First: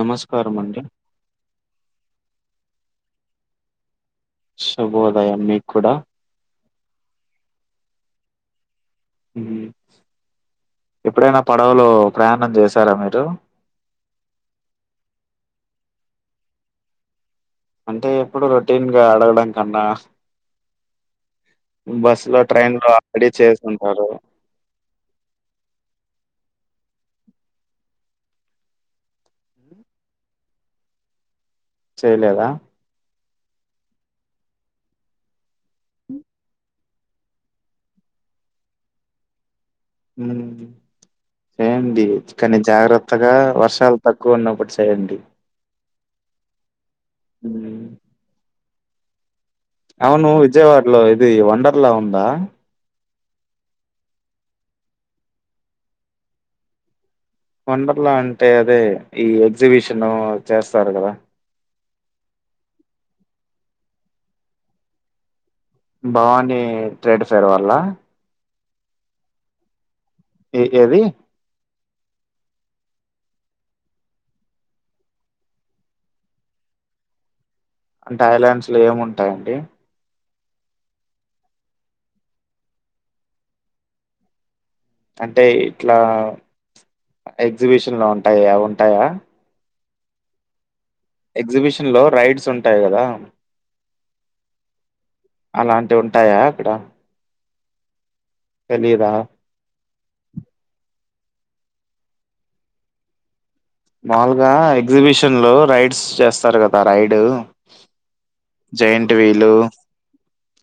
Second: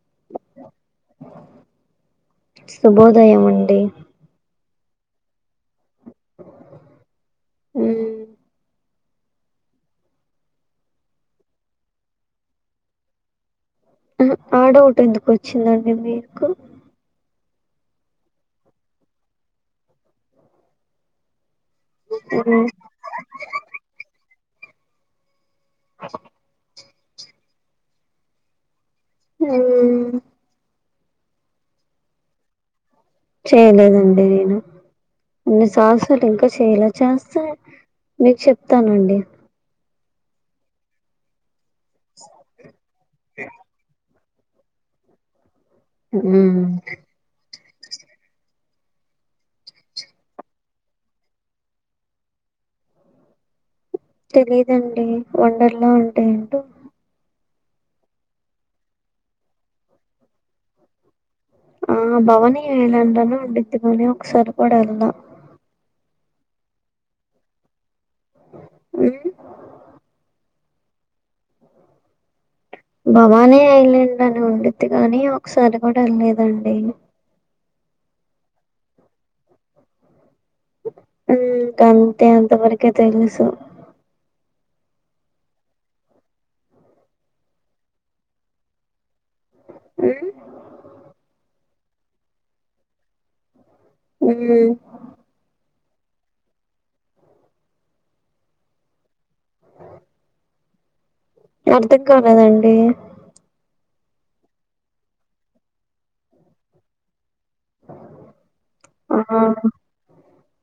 నమస్కారం అండి శుభోదయం అండి శుభోదయం మీకు కూడ ఉ ఎప్పుడైన పడవలో ప్రయాణం చేసార మీరు ఆ డౌట్ ఎందుకు వచ్చిందండి మీకు అంటే ఎప్పుడు రొటీన్గా అడగడం కన్నా బస్సు లో ఉమ్ ట్రైన్ లో [unintelligible] చేస్తుంటారు అస్ హు చేయలేద చేయలేదండి నేను కొన్ని [unintelligible] ఇంకా చేయలా చేస్తా మీకు చెప్తానండి [unintelligible] కానీ జాగ్రత్తగ వర్షాలు తక్కువ ఉన్నప్పుడు చేయండి ఉ ఉ అవును విజయవాడలో ఇది వండర్ లా ఉందా తెలిదండి వండర్లా అంటే ఏంటో వండర్లా అంటే అదే ఈ ఎగ్జిబిషన్ చేస్తారు కదా. ఆ భవనీ ఐలాండ్ లోనే ఉండిద్ది కానీ ఒకసారి కూడా ఎళ్ళలా. భవాని ట్రేడ్ ఫేర్ వాల్లా. హ్ ఏ ఏది? భవానీ ఐలాండ్ అని ఉండిద్ది కానీ ఒకసారి కూడా వెళ్ళ లేదండి. అంటే ఐలాండ్స్లో ఏముంటయండి? ఉ గంతే అంతవరకే తెలుసు. అంటే ఇట్లా ఎగ్జిబిషన్లో ఉంటాయి అవి ఉంటాయా. హ్ ఎగ్జిబిషన్లో రైడ్స్ ఉంటాయి కదా. ఉ అలాంటివి ఉంటాయా అక్కడ? తెలీదా. అర్థం కాలేదండి. మామూలుగా ఎగ్జిబిషన్ లో రైడ్స్ చేస్తారు కదా రైడ్. జైంట్ ఆ వీలు,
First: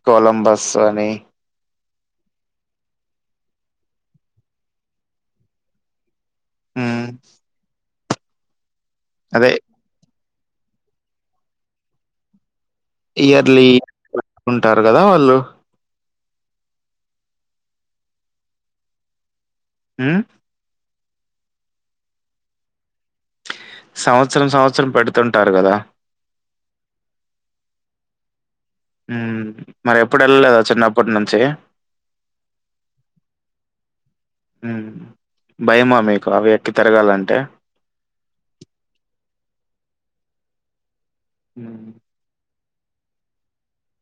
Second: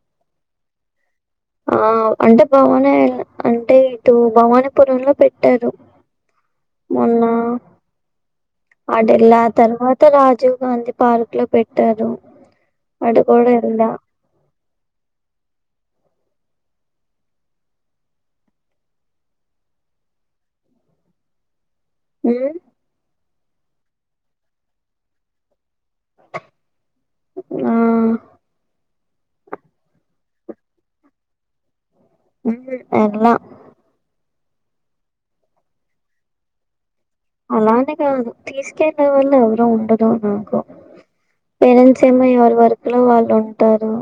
కొలంబస్ అని ఆ అంటే భవానే అంటే ఇటు భవానీపురంలో పెట్టారు. హ్మ్. మొన్నా అటెల్లా అదే తర్వాత రాజీవ్ గాంధీ పార్క్లో పెట్టారు. అటు కూడా ఇయర్లీ ఎళ్ళా. పెట్టుకుంటారు కదా వాళ్ళు. హ్ హ్ సంవత్సరం సంవత్సరం పెడుతుంటారు కదా. ఆ మరి ఎప్పుడు ఎళ్ళలేదా చిన్నప్పటి నుంచి. ఎల్లలా. భయమా మీకు అవి ఎక్కి తిరగాలంటే? అలాని కాదు తీసుకెళ్ళే వాళ్ళు ఎవరు ఉండరు నాకు. హ్మ్. పేరెంట్స్ ఏమో ఎవరి వర్క్ లో వాళ్ళు ఉంటరు,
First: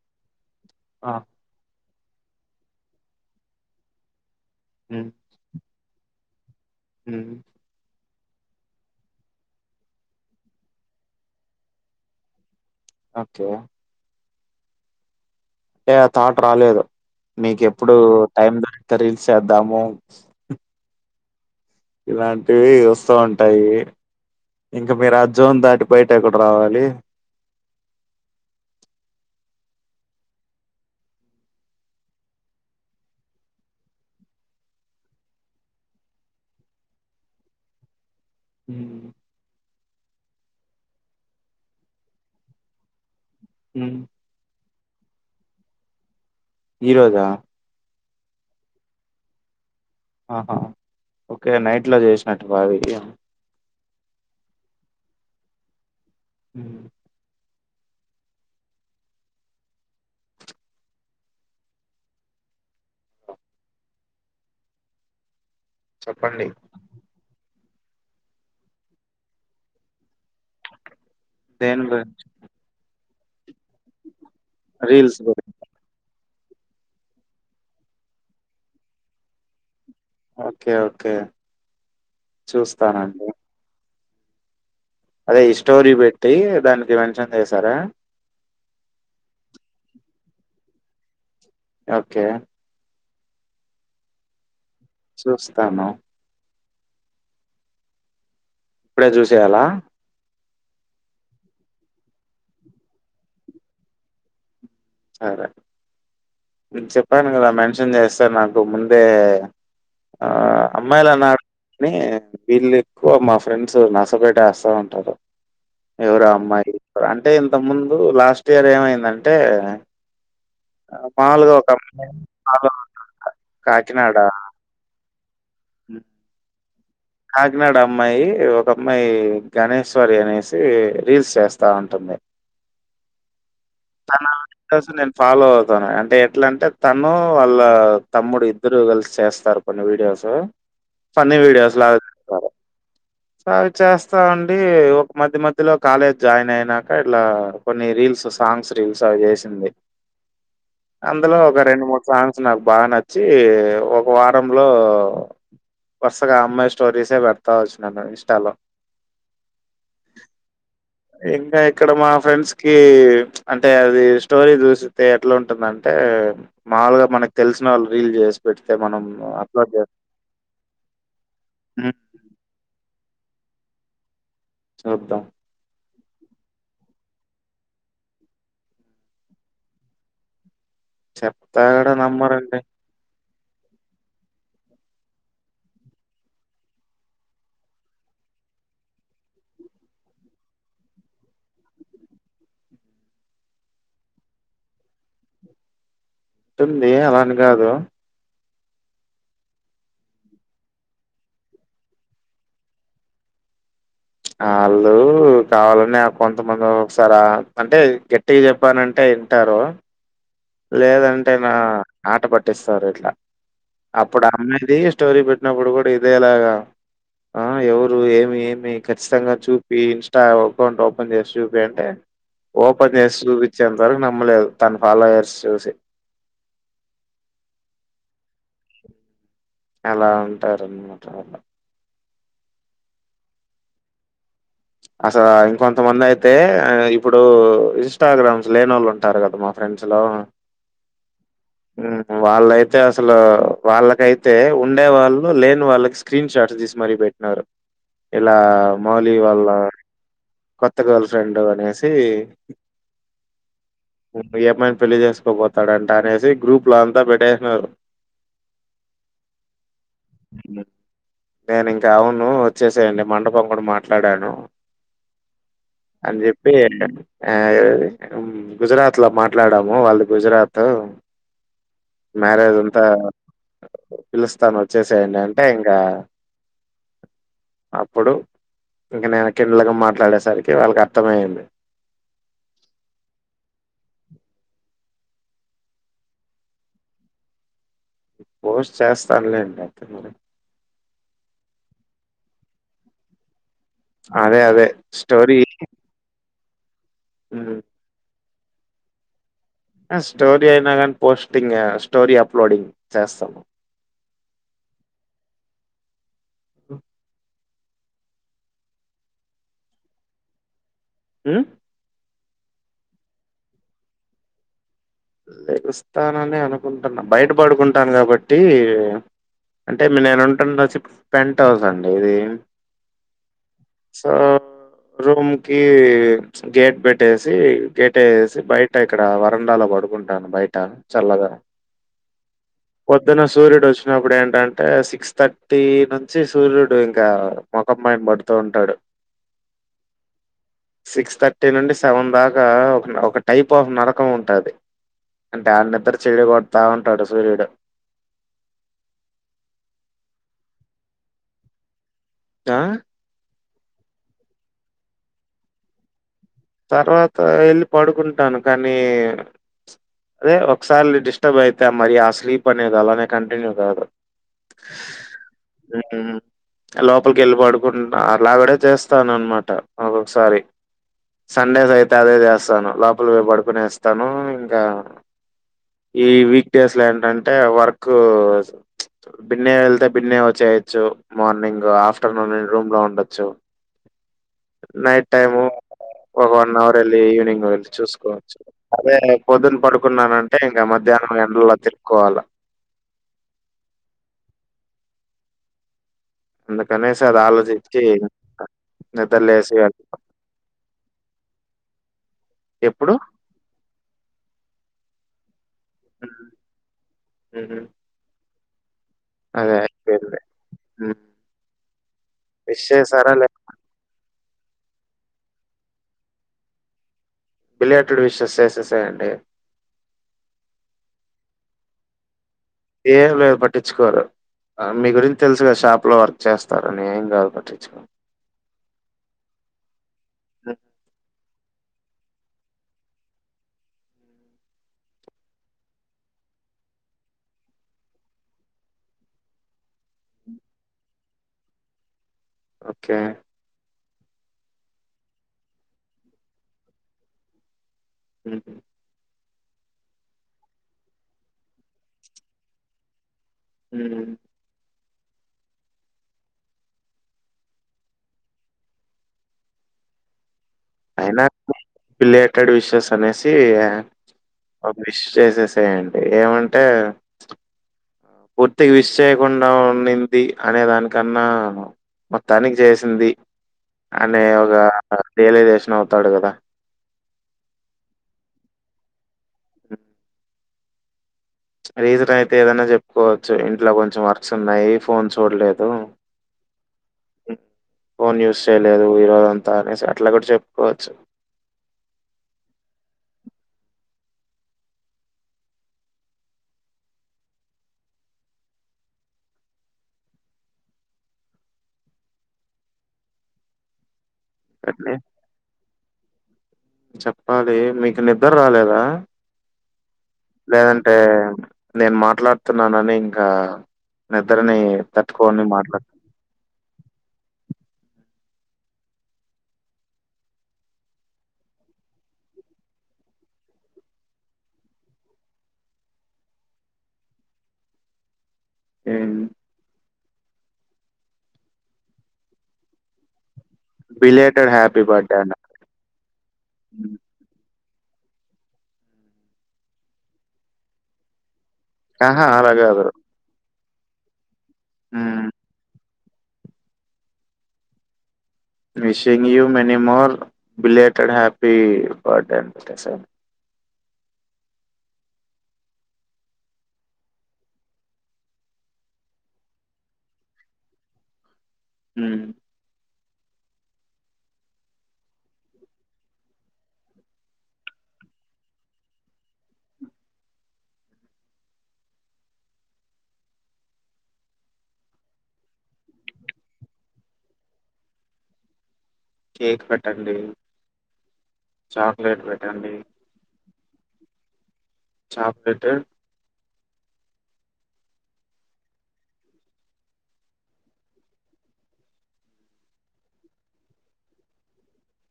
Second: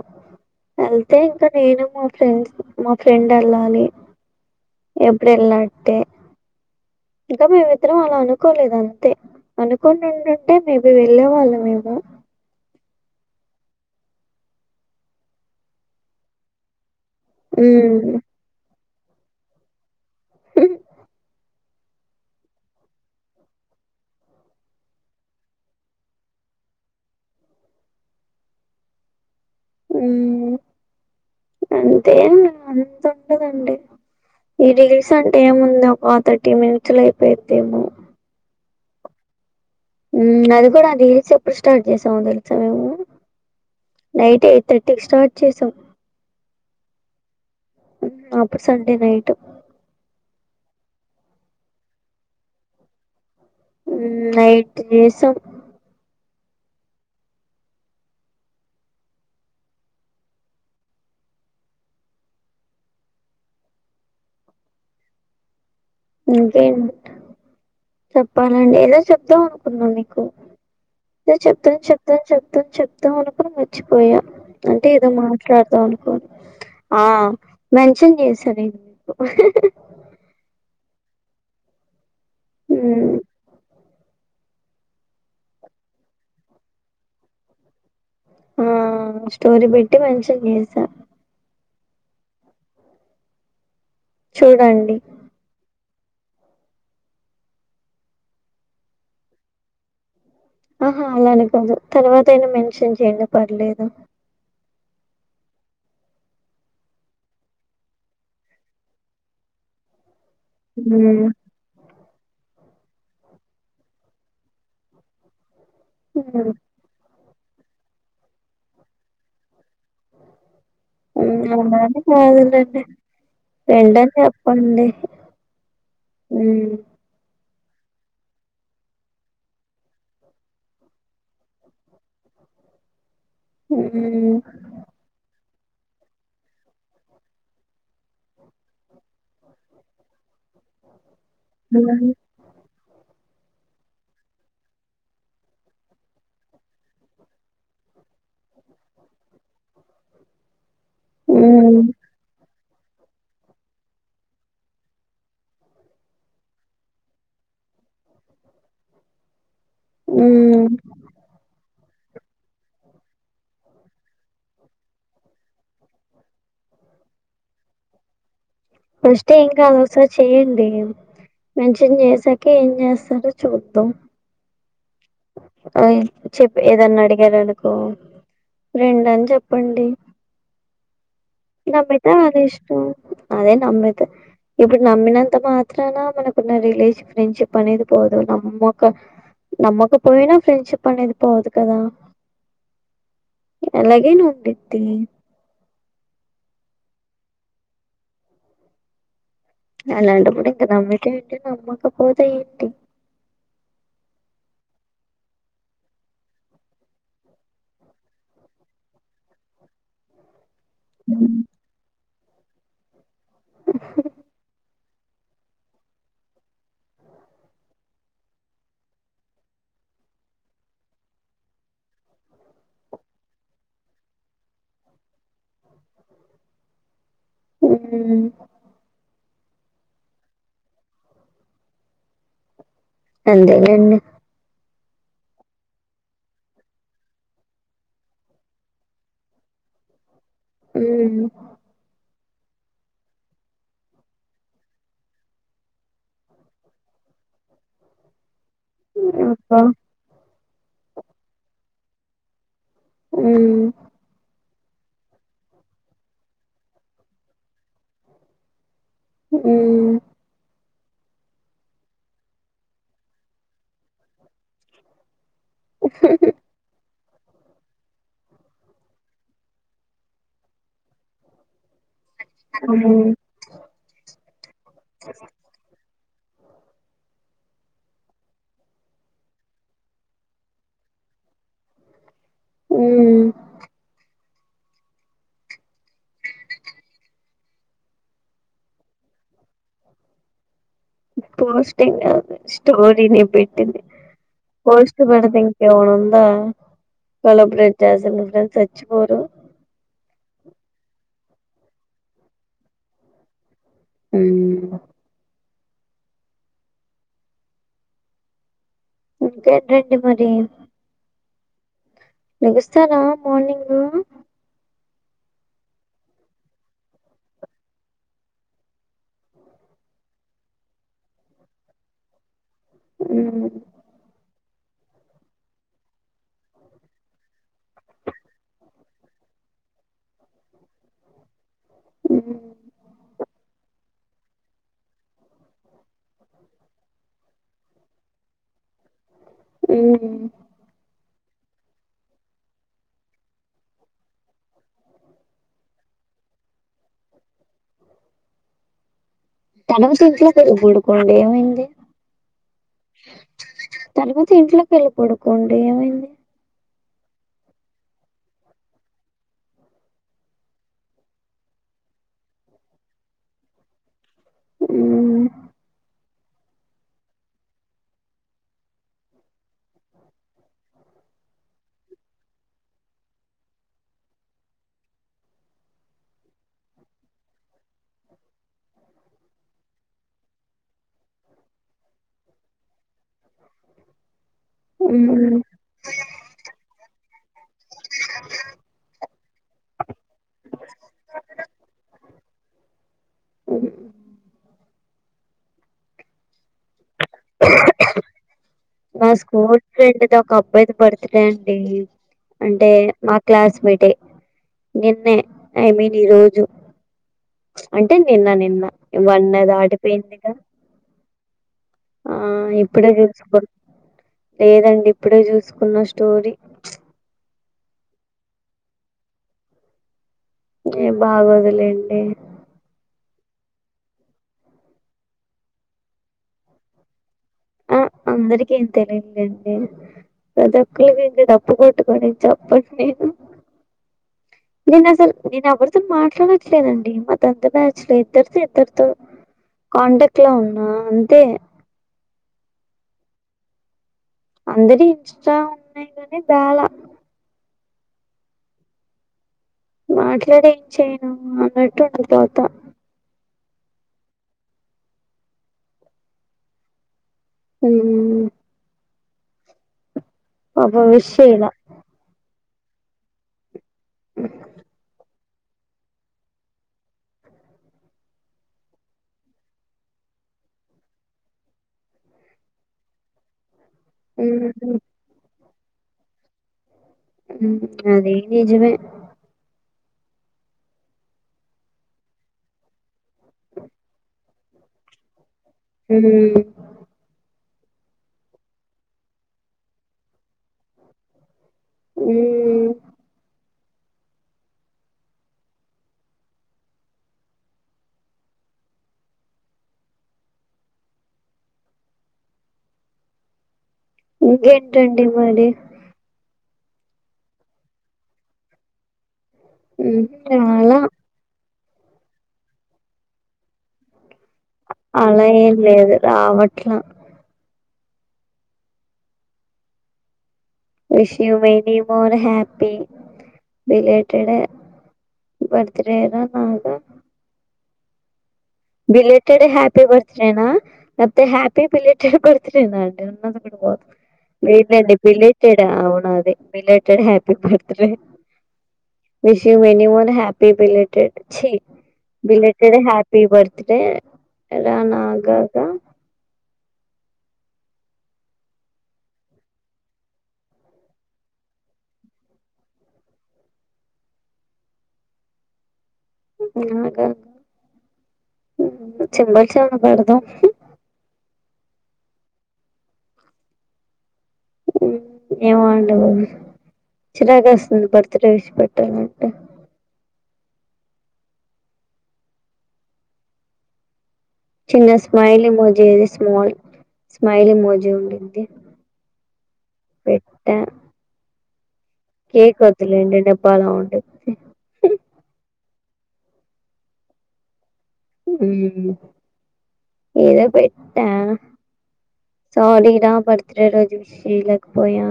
ఆ! ఎళ్తే ఇంకా నేను మా ఫ్రెండ్స్ మా ఫ్రెండ్ ఎళ్ళాలి హ్మ్. ఎప్పుడు ఎళ్ళట్టే హ్మ్. ఇంకా మేమిద్దరం అలా అనుకోలేదు అంతే. అనుకొని ఉండుంటే మేబి వెళ్ళే వాళ్ళం ఏమో. ఓకే అంటే ఆ థాట్ రాలేదు మీకు ఎప్పుడు టైం దొరికితే రీల్స్ చేద్దాము హ్మ్. ఇలాంటివి వస్తూ ఉంటాయి. ఇంకా మీరు ఆ జోన్ దాటి బయట ఎప్పుడు రావాలి. ఉమ్ అంటే అంతుండదండి. ఈ రీల్స్ అంటే ఏముంది ఒక థర్టీ మినిట్స్ లో అయిపేయిద్దేమో. హ్మ్ ఉ అది కూడా రీల్స్ ఎప్పుడు స్టార్ట్ చేసామో తెలుసా మేము. హ్ నైట్ ఎయిట్ థర్టీకి స్టార్ట్ చేసాం. ఈరోజా? అప్పుడు సండే నైట్. ఆహా ఓకే నైట్లో చేసినట్టు బావీ మ్ నైట్ చేసం [inaudible] చెప్పండి. ఇంక ఏంది చెప్పాలండి ఏదో చెప్దాం అనుకున్నా మీకు అదే చెప్తాన్ దేని చెప్తాం గురించి? చెప్తాం చెప్తాం అనుకొని మర్చిపోయా అంటే ఏదో రీల్స్ గురించి. మాట్లాడతా ఆ మెన్షన్ చేసది ఓకే ఓకే హ్మ్. చూస్తానండి. అదే ఇ స్టోరీ పెట్టి దానికి మెన్షన్ చేసారా? ఆ స్టోరీ పెట్టి మెన్షన్ చేసా. ఓకే. చూడండి. చూస్తాను. ఇప్పుడే చూసేయలా ఆహా అలా అని కాదు తర్వాత అయిన మెన్షన్ చేయండి పర్లేదు. సరే నేన్ చెప్పాన్ కదా మెన్షన్ చేస్తే నాకు ముందే ఆ ఉమ్ అమ్మాయిలన్నా కనీ వీళ్లెక్కువ మా ఫ్రెండ్స్ నస పెట్టేస్తా ఉంటారు. ఎవరా అమ్మాయి అంటే ఇంత ముందు లాస్ట్ ఇయర్ ఏమైందంటే ఆహ్, మ్ మామూలుగా ఒక ఏమన్న అంటే అమ్మాయి ఫాలో కాదులెండి అవుతుంటా. ఫ్రెండ్ అన్ కాకినాడ చెప్ పండి హ్మ్. మ్ కాకినాడ అమ్మాయి ఒక అమ్మాయి గణేశ్వరి అనేసి రీల్స్ చేస్తా ఉంటుంది. తనా ఉమ్ నేన్ ఫాలో అవుతాను అంటే ఎట్లంటే తనూ వాళ్ళ తమ్ముడు ఇద్దరు కలిసి చేస్తారు. కొన్ని వీడియోస్ పన్నీ వీడియోస్లా ఉమ్ చేస్తారు. సో అవి చేస్తా అండి ఒక్ మధ్య మధ్యలో కాలేజ్ జాయిన్ అయినాక ఇట్లా కొన్ని రీల్స్ వస్ సాంగ్స్ రీల్స్ అవి చేసింది అందులో ఒక ఉమ్ రెండు మూడు సాంగ్స్ నాకు బాగా నచ్ చ్చీ ఒక వారంలో వరుసగా అమ్మాయి స్టోరీసే పెడ్తా వచ్చి నేన్ ఇన్స్టాలో మ్ మ్ ఇంకా ఇక్కడ మా ఫ్రెండ్స్కీ అంటే అదీ స్టోరీ చూస్తే ఎట్లుంటుందంటే మాముూల్గ మనక్ తెల్సిన వాళ్ళు రీల్ జే పెడ్తే మన ఫస్టే ఏం కాద్ ఒకసార్ చేయండి మెన్షన్ హ్మ్. చేసా కే ఏం చేస్తాదో చూద్దాం. చూద్దాం. ఓయ్ చెప్పు ఏదన్ అడిగారనుకో ఫ్రెండ్ అన్ చెప్పండి చెప్తా కూడా నమ్మితే ఆ నమ్మరండి లిస్టు అదే నమ్మితె ఇప్పుడ్ నమ్మినంత మాత్రాన మనకున్న రిలేష ఫ్రెండ్షిప్ అనేది పోదు నమ్మక నమ్మకపోయినా ఫ్రెండ్షిప్ అనేది పోదు కదా ఎలాగైన ఉండిద్ది. ఉంటుందీ అలా అని గాదు. అలాంటప్పుడ్ ఇంక నమ్మితే ఏంటి నమ్మకపోతే ఏంటి. ఆళ్ళు కావాలని కొంతమంది ఒకసార అంటే గట్టిగా చెప్పానంటే టారు లేదంటే నా ఆట పట్టిస్తారు ఇట్లా అప్పుడు అమ్మిది స్టోరీ పెట్టినప్పుడు కూడా ఇదేలాగా ఆ ఎవరు ఏమి ఏమి ఖచ్చితంగా చూపి ఇన్స్టా అకౌంట్ ఓపెన్ చేసి చూపి అంటే ఓపెన్ చేసి చూపించేంత వరకు నమ్మలేదు తన ఫాలోయర్స్ చూసి ఉహు అలా అంటారు అంతేలేండి అసల ఇంకొంతమంది అయితే ఇప్పుడు ఇన్స్టాగ్రామ్స్ లేనోళ్ళు ఉంటారు కదా మా ఫ్రెండ్స్ లో ఉహు ఉహు వాళ్ళయితే అసలు వాళ్ళకైతే ఉండే వాళ్ళు లేని వాళ్ళకి స్క్రీన్ షాట్స్ తీసి మరి పెట్ నారు ఇలా మౌలీ వాళ్ళ అబ్బా కొత్త గర్ల్ ఫ్రెండ్ అనేసి ఊ ఏమైనా పెళ్లి చేసుకోపోతాడంట అనేసి గ్రూప్లో అంతా పెట్టేసినారు. ఉ ఉ నేను ఇంకా అవును వచ్చేసేయండి మండపం కూడా మాట్లాడాను అని చెప్పి ఆ ఏది ఉ గుజరాత్ లో మాట్లాడాము వాళ్ళది గుజరాత్. మ్యారేజ్ అంతా ఉమ్ పిలుస్తాను వచ్చేసేయండి అంటే ఇంగా అప్పుడు ఇంక నేను కిన్నలగా మాట్లాడేసరికి వాళ్ళకి అర్ధమయ్యింది ఊ పోస్ట్ చేస్తానులేండి అయితే మరి పోస్టింగ్ కాదు స్టోరినే పెట్టింది అదే అదే పోస్ట్ స్టోరీ పడదు ఇంక ఉంటా హ్మ్. కొలబ్రెడ్ జేసే నీ ఫ్రెండ్స్ సచ్చిపోరు ఆ స్టోరీ అయినా కానీ పోస్టింగ్ స్టోరీ అప్లోడింగ్ చేస్తాం. ఊ ఇంకా రండి మరి ఉ లెగుస్తారా మార్నింగ్ లెగుస్తాననె అనుకుంటున్నా బయటపడుకుంటాను కాబట్టి అంటే మీ నేను ఉంటాండ షిఫ్ట్ పెంట్ హౌస్ అండీ ఉహు సా రూం కి గేట్ పెట్టేసి గేట్ ఏసి బయట ఇక్కడ వరండాలో పడు వుంటాను బయట చల్లగా ఉమ్ పొద్దున సూర్యుడు వచ్చినప్పుడు ఏంటన్ టే సిక్స్ థర్టీ నుంచి సూర్యుడు ఇంకా ముఖం పైన పడుతూ ఉంటాడు ఉ సిక్స్ థర్టీ నుండి సెవెన్ దాకా ఒక ఒక టైప్ ఆఫ్ నరకం ఉంటాది. దాని నిద్ర చెడు కొడతా ఉంటాడు సూర్యుడు తనవి [unintelligible] పడుకోండి ఆ తర్వాత ఇంట్లోకి వెళ్ళి పడుకోండి ఏమైంది తర్వాత వెళ్ళి పడుకుంటాను కానీ అదే ఒకసారి డిస్టర్బ్ అయితే మరి ఆ స్లీప్ అనేది అలానే కంటిన్యూ కాదు మ్మ్ ఆఎ ట నో లోపలికి వెళ్ళి పడుకుంట అలావిడ చేస్తాననమాట ఒక్కొక్కసారి సండేస్ అయితే అదే చేస్తాను లోపలికి పోయి పడుకొనినెస్తాను ఇంకా ఈ వీక్డేస్లో ఏంటంటే వర్క్ బిన్నె వెళ్తే బిన్నె వచ్చేయొచ్చు మార్నింగ్ ఆఫ్టర్నూన్ రూమ్లో ఉండొచ్చు మ్మ్ నైటైము ఒగ వన్ అవర్ వెళ్లి ఈవినింగ్ వచ్చి చూసుకోవచ్చు అదే పొద్దున్న పడుకున్నానంటే ఇంకా మధ్యాహ్నం ఎండల్లో తిరుక్కోవాలి అ అందుకనేసి అది ఆలోచించి మా నిద్ర లేసి స్కూల్ వెళ్తాం. ఫ్రెండ్దొక అబ్బాయిది బర్త్ డే అండి అంటే ఎప్పుడు? మా క్లాస్మేటే నిన్నే ఐ మీన్ హ్మ్. ఈరోజు హుహు. అంటే అంటే నిన్న నిన్న ఇవన్నది దాటిపోయిందిగా ఉమ్ ఆ ఇప్పుడే చూసుకో లేదండి ఇప్పుడే చూసుకున్న స్టోరీ బిలేటెడ్ విషెస్ సేసేయండి ఏం బాగోదులేండి ఏంలే పట్టించుకోరు మీ గురించి తెలుసు గదా షాప్లో వర్క్ చేస్తారని ఏంగాదు ఆ పట్టించుకొరు అందరికి ఇంతేలేండి ప్రతి హ్మ్. ఒక్కరికి ఇంతే డబ్బు తప్పు కొట్టుకని చెప్పను నేను నేను అసలు నేను ఎవరితో మాట్లాడట్లేదండి మా టెన్త్ బ్యాచ్ లో ఇద్దరితో ఇద్దరితో కాంటాక్ట్ లో ఉన్నా అంతే ఓకే అందరి ఇన్స్టాలు ఉన్నాయి గానీ బేల అ మాట్లాడి ఏం చేయను అన్నట్టు ఉండి పోత ఉమ్ ఉమ్ పాపం విష్ అయినా చేయలా బిలేటెడ్ విషెస్ అనేసి ఒక విష్ సేసేయండి ఏమంటే పూర్తిగా విస్ చేయకుండా ఉన్నింది అనే దానికన్నా మొత్తానికి చేసింది అనే ఒక ఉమ్ రియలైజేషన్ అవుతాడు కదా మ్ అదే నిజమే రీజన్ అయితే ఏదన్నా చెప్పుకోవచ్చు ఇంట్లో కొంచెం వర్క్స్ ఉన్నాయి ఫోన్ చూడలేదు ఉమ్ ఫోన్ యూజ్ చేయలేదు ఈరోజంతా అనేసి అట్లా కూడా చెప్పుకోవచ్చు ఉ కానీ ఇగెంటండి మరి చెప్పాలి మీకు నిద్ర రాలేదా ఉహు రాలా లేదంటే నేను మాట్లాడుతున్నానని ఇంకా నిద్రనీ తట్టుకొని మాట్లాడు రావట్ల wish you many more happy. రిలేటెడె వర్త్ రేగ బాగా ఏం బిలేటెడ్ హ్యాపీబర్త్ డేనా లేపోతే హ్యాపీ బిలేటెడ్ బర్త్ డేనా [unintelligible] బిలేటెడ్ హ్యాపీ లేదండి బర్త్డే అన్న. బిలేటడా అవునా అదే హ్మ్. Belated happy birthday wish you many more happy belated చి ఆహా అలా బిలేటెడ్ కాదు. హ్యాపీ పి బర్త్ డే రన హ్మ్. గగా wishing you many more belated happy birthday [unintelligible] చిమ్మచాలబెదడం ఉ ఏమొండి చిరాగా వేస్తుంది బర్త్ డే విసి పెట్టాలంటే చిన్న స్మైల్ ఇమోజి ఆది స్మాల్ స్మైల్ ఇమోజీ ఉండిది కేక్ పెట్టండి చాక్లెట్ కేకు పెట్టండి. వద్దులేండి డబ్బలొఉంటాయి. చెక్లేట్. ఉమ్ ఏదో పెట్టా సారీ రా బర్త్ డే రోజు విష్ చేయలేక పోయా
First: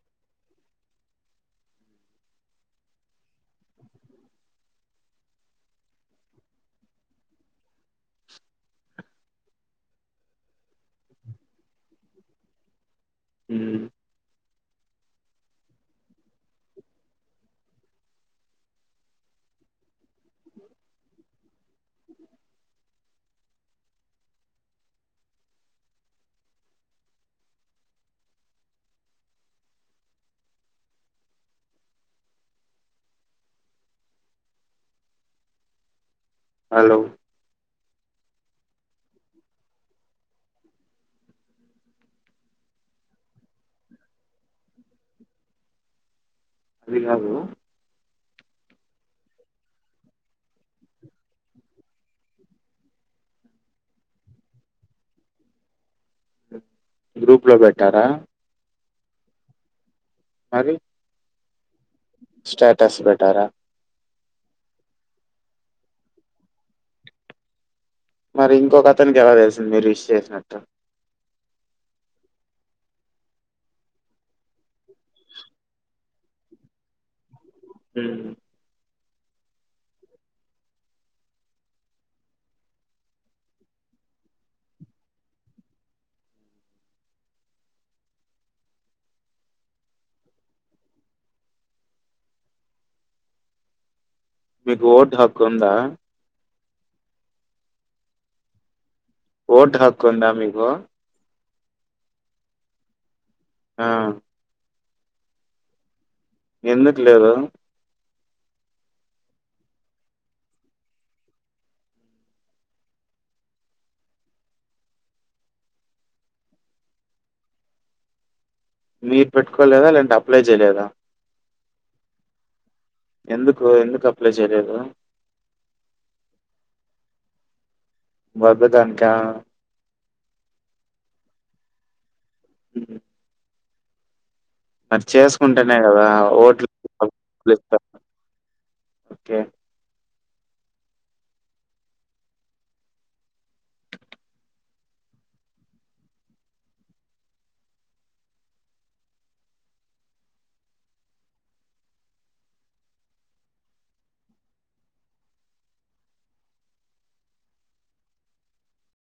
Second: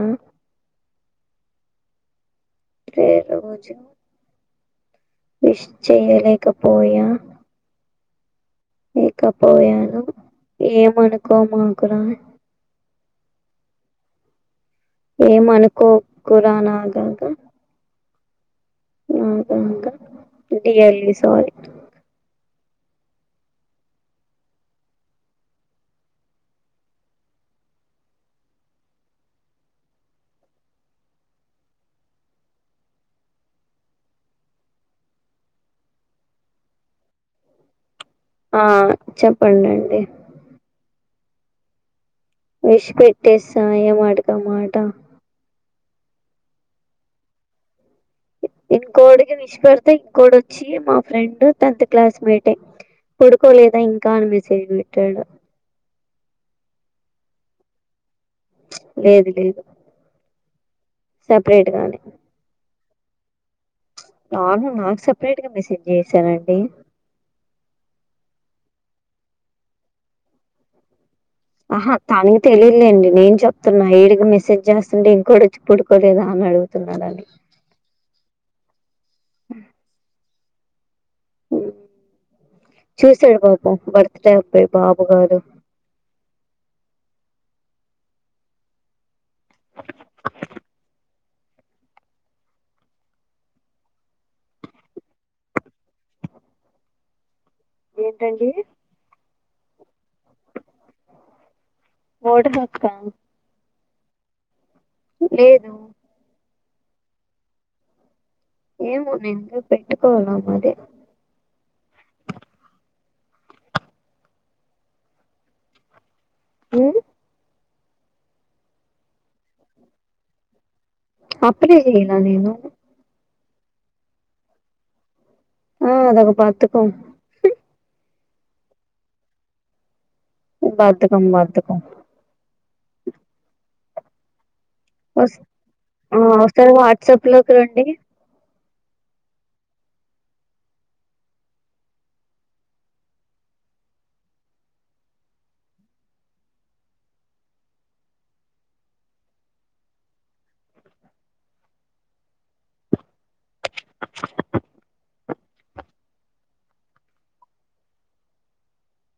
అదే రోజు విష్ చెయలేకపోయా ఇకాపోయను ఏం అనుకోమాకురా ఉమ్ ఏమ అనుకోకురానాగాగా అంటె ఎర్లీ సారీ హలో ఆ చెప్పండండి ఇష్ పెట్టేసా ఏ మాటకు అమాట. వీలాలు ఇంకోడికి నిష్పడిత ఇంకోడు వచ్చి మా ఫ్రెండ్ టెన్త్ క్లాస్మేటె పడుకోలేదా ఇంకా అనిమెసెజ్ పెట్టాడు. గ్రూప్ లో పెట్టారా లేదు. లేదు. మరి సప్రేట్ గానె స్టేటస్ పెట్టారా నను నాకు సపరేట్ గా మెసేజ్ చేసారండి మరి ఇంకొక అతనికి ఎలా తెలుసింది మీరు విష్ చేసినట్టు ఆహా తానతే తెలియలేండి నేను చెప్పుతూన్న ఇడికి మెసేజ్ చేస్తుంటే ఇంకోడు వచ్చి పుడుకోలేదా అనీ ఆడుగుతున. కరాడి ఉ మా. చేసాడు బాబు బర్త్ డే అబాయి బాబు కాదు ఒ ఒ మీకు ఓటు హక్కు ఉందా ఏంటండి ఓటు హక్కు ఉందా మీకు ఒల్డ్ బస్టాండ్ ఆ లేదు ఎందుకు లేదు ఏమో నేన్ ఇంకా పెట్టుకోలా మరి హుమ్ మీర్ పెట్టుకోలేదా లేదంటే అప్లై చేయలేదా అప్లై చెయలా నేను ఎందుకు ఎందుకు అప్లై చేయలేదు ఆ అదొక బద్ధకం బద్దదన్ కా బధకం బధకం హ మరి వస్ చేసుకుంటేనే కదా ఆ! ఓట్లు ఒకసారి వాట్సాప్‌లోకి రండి. ఓకే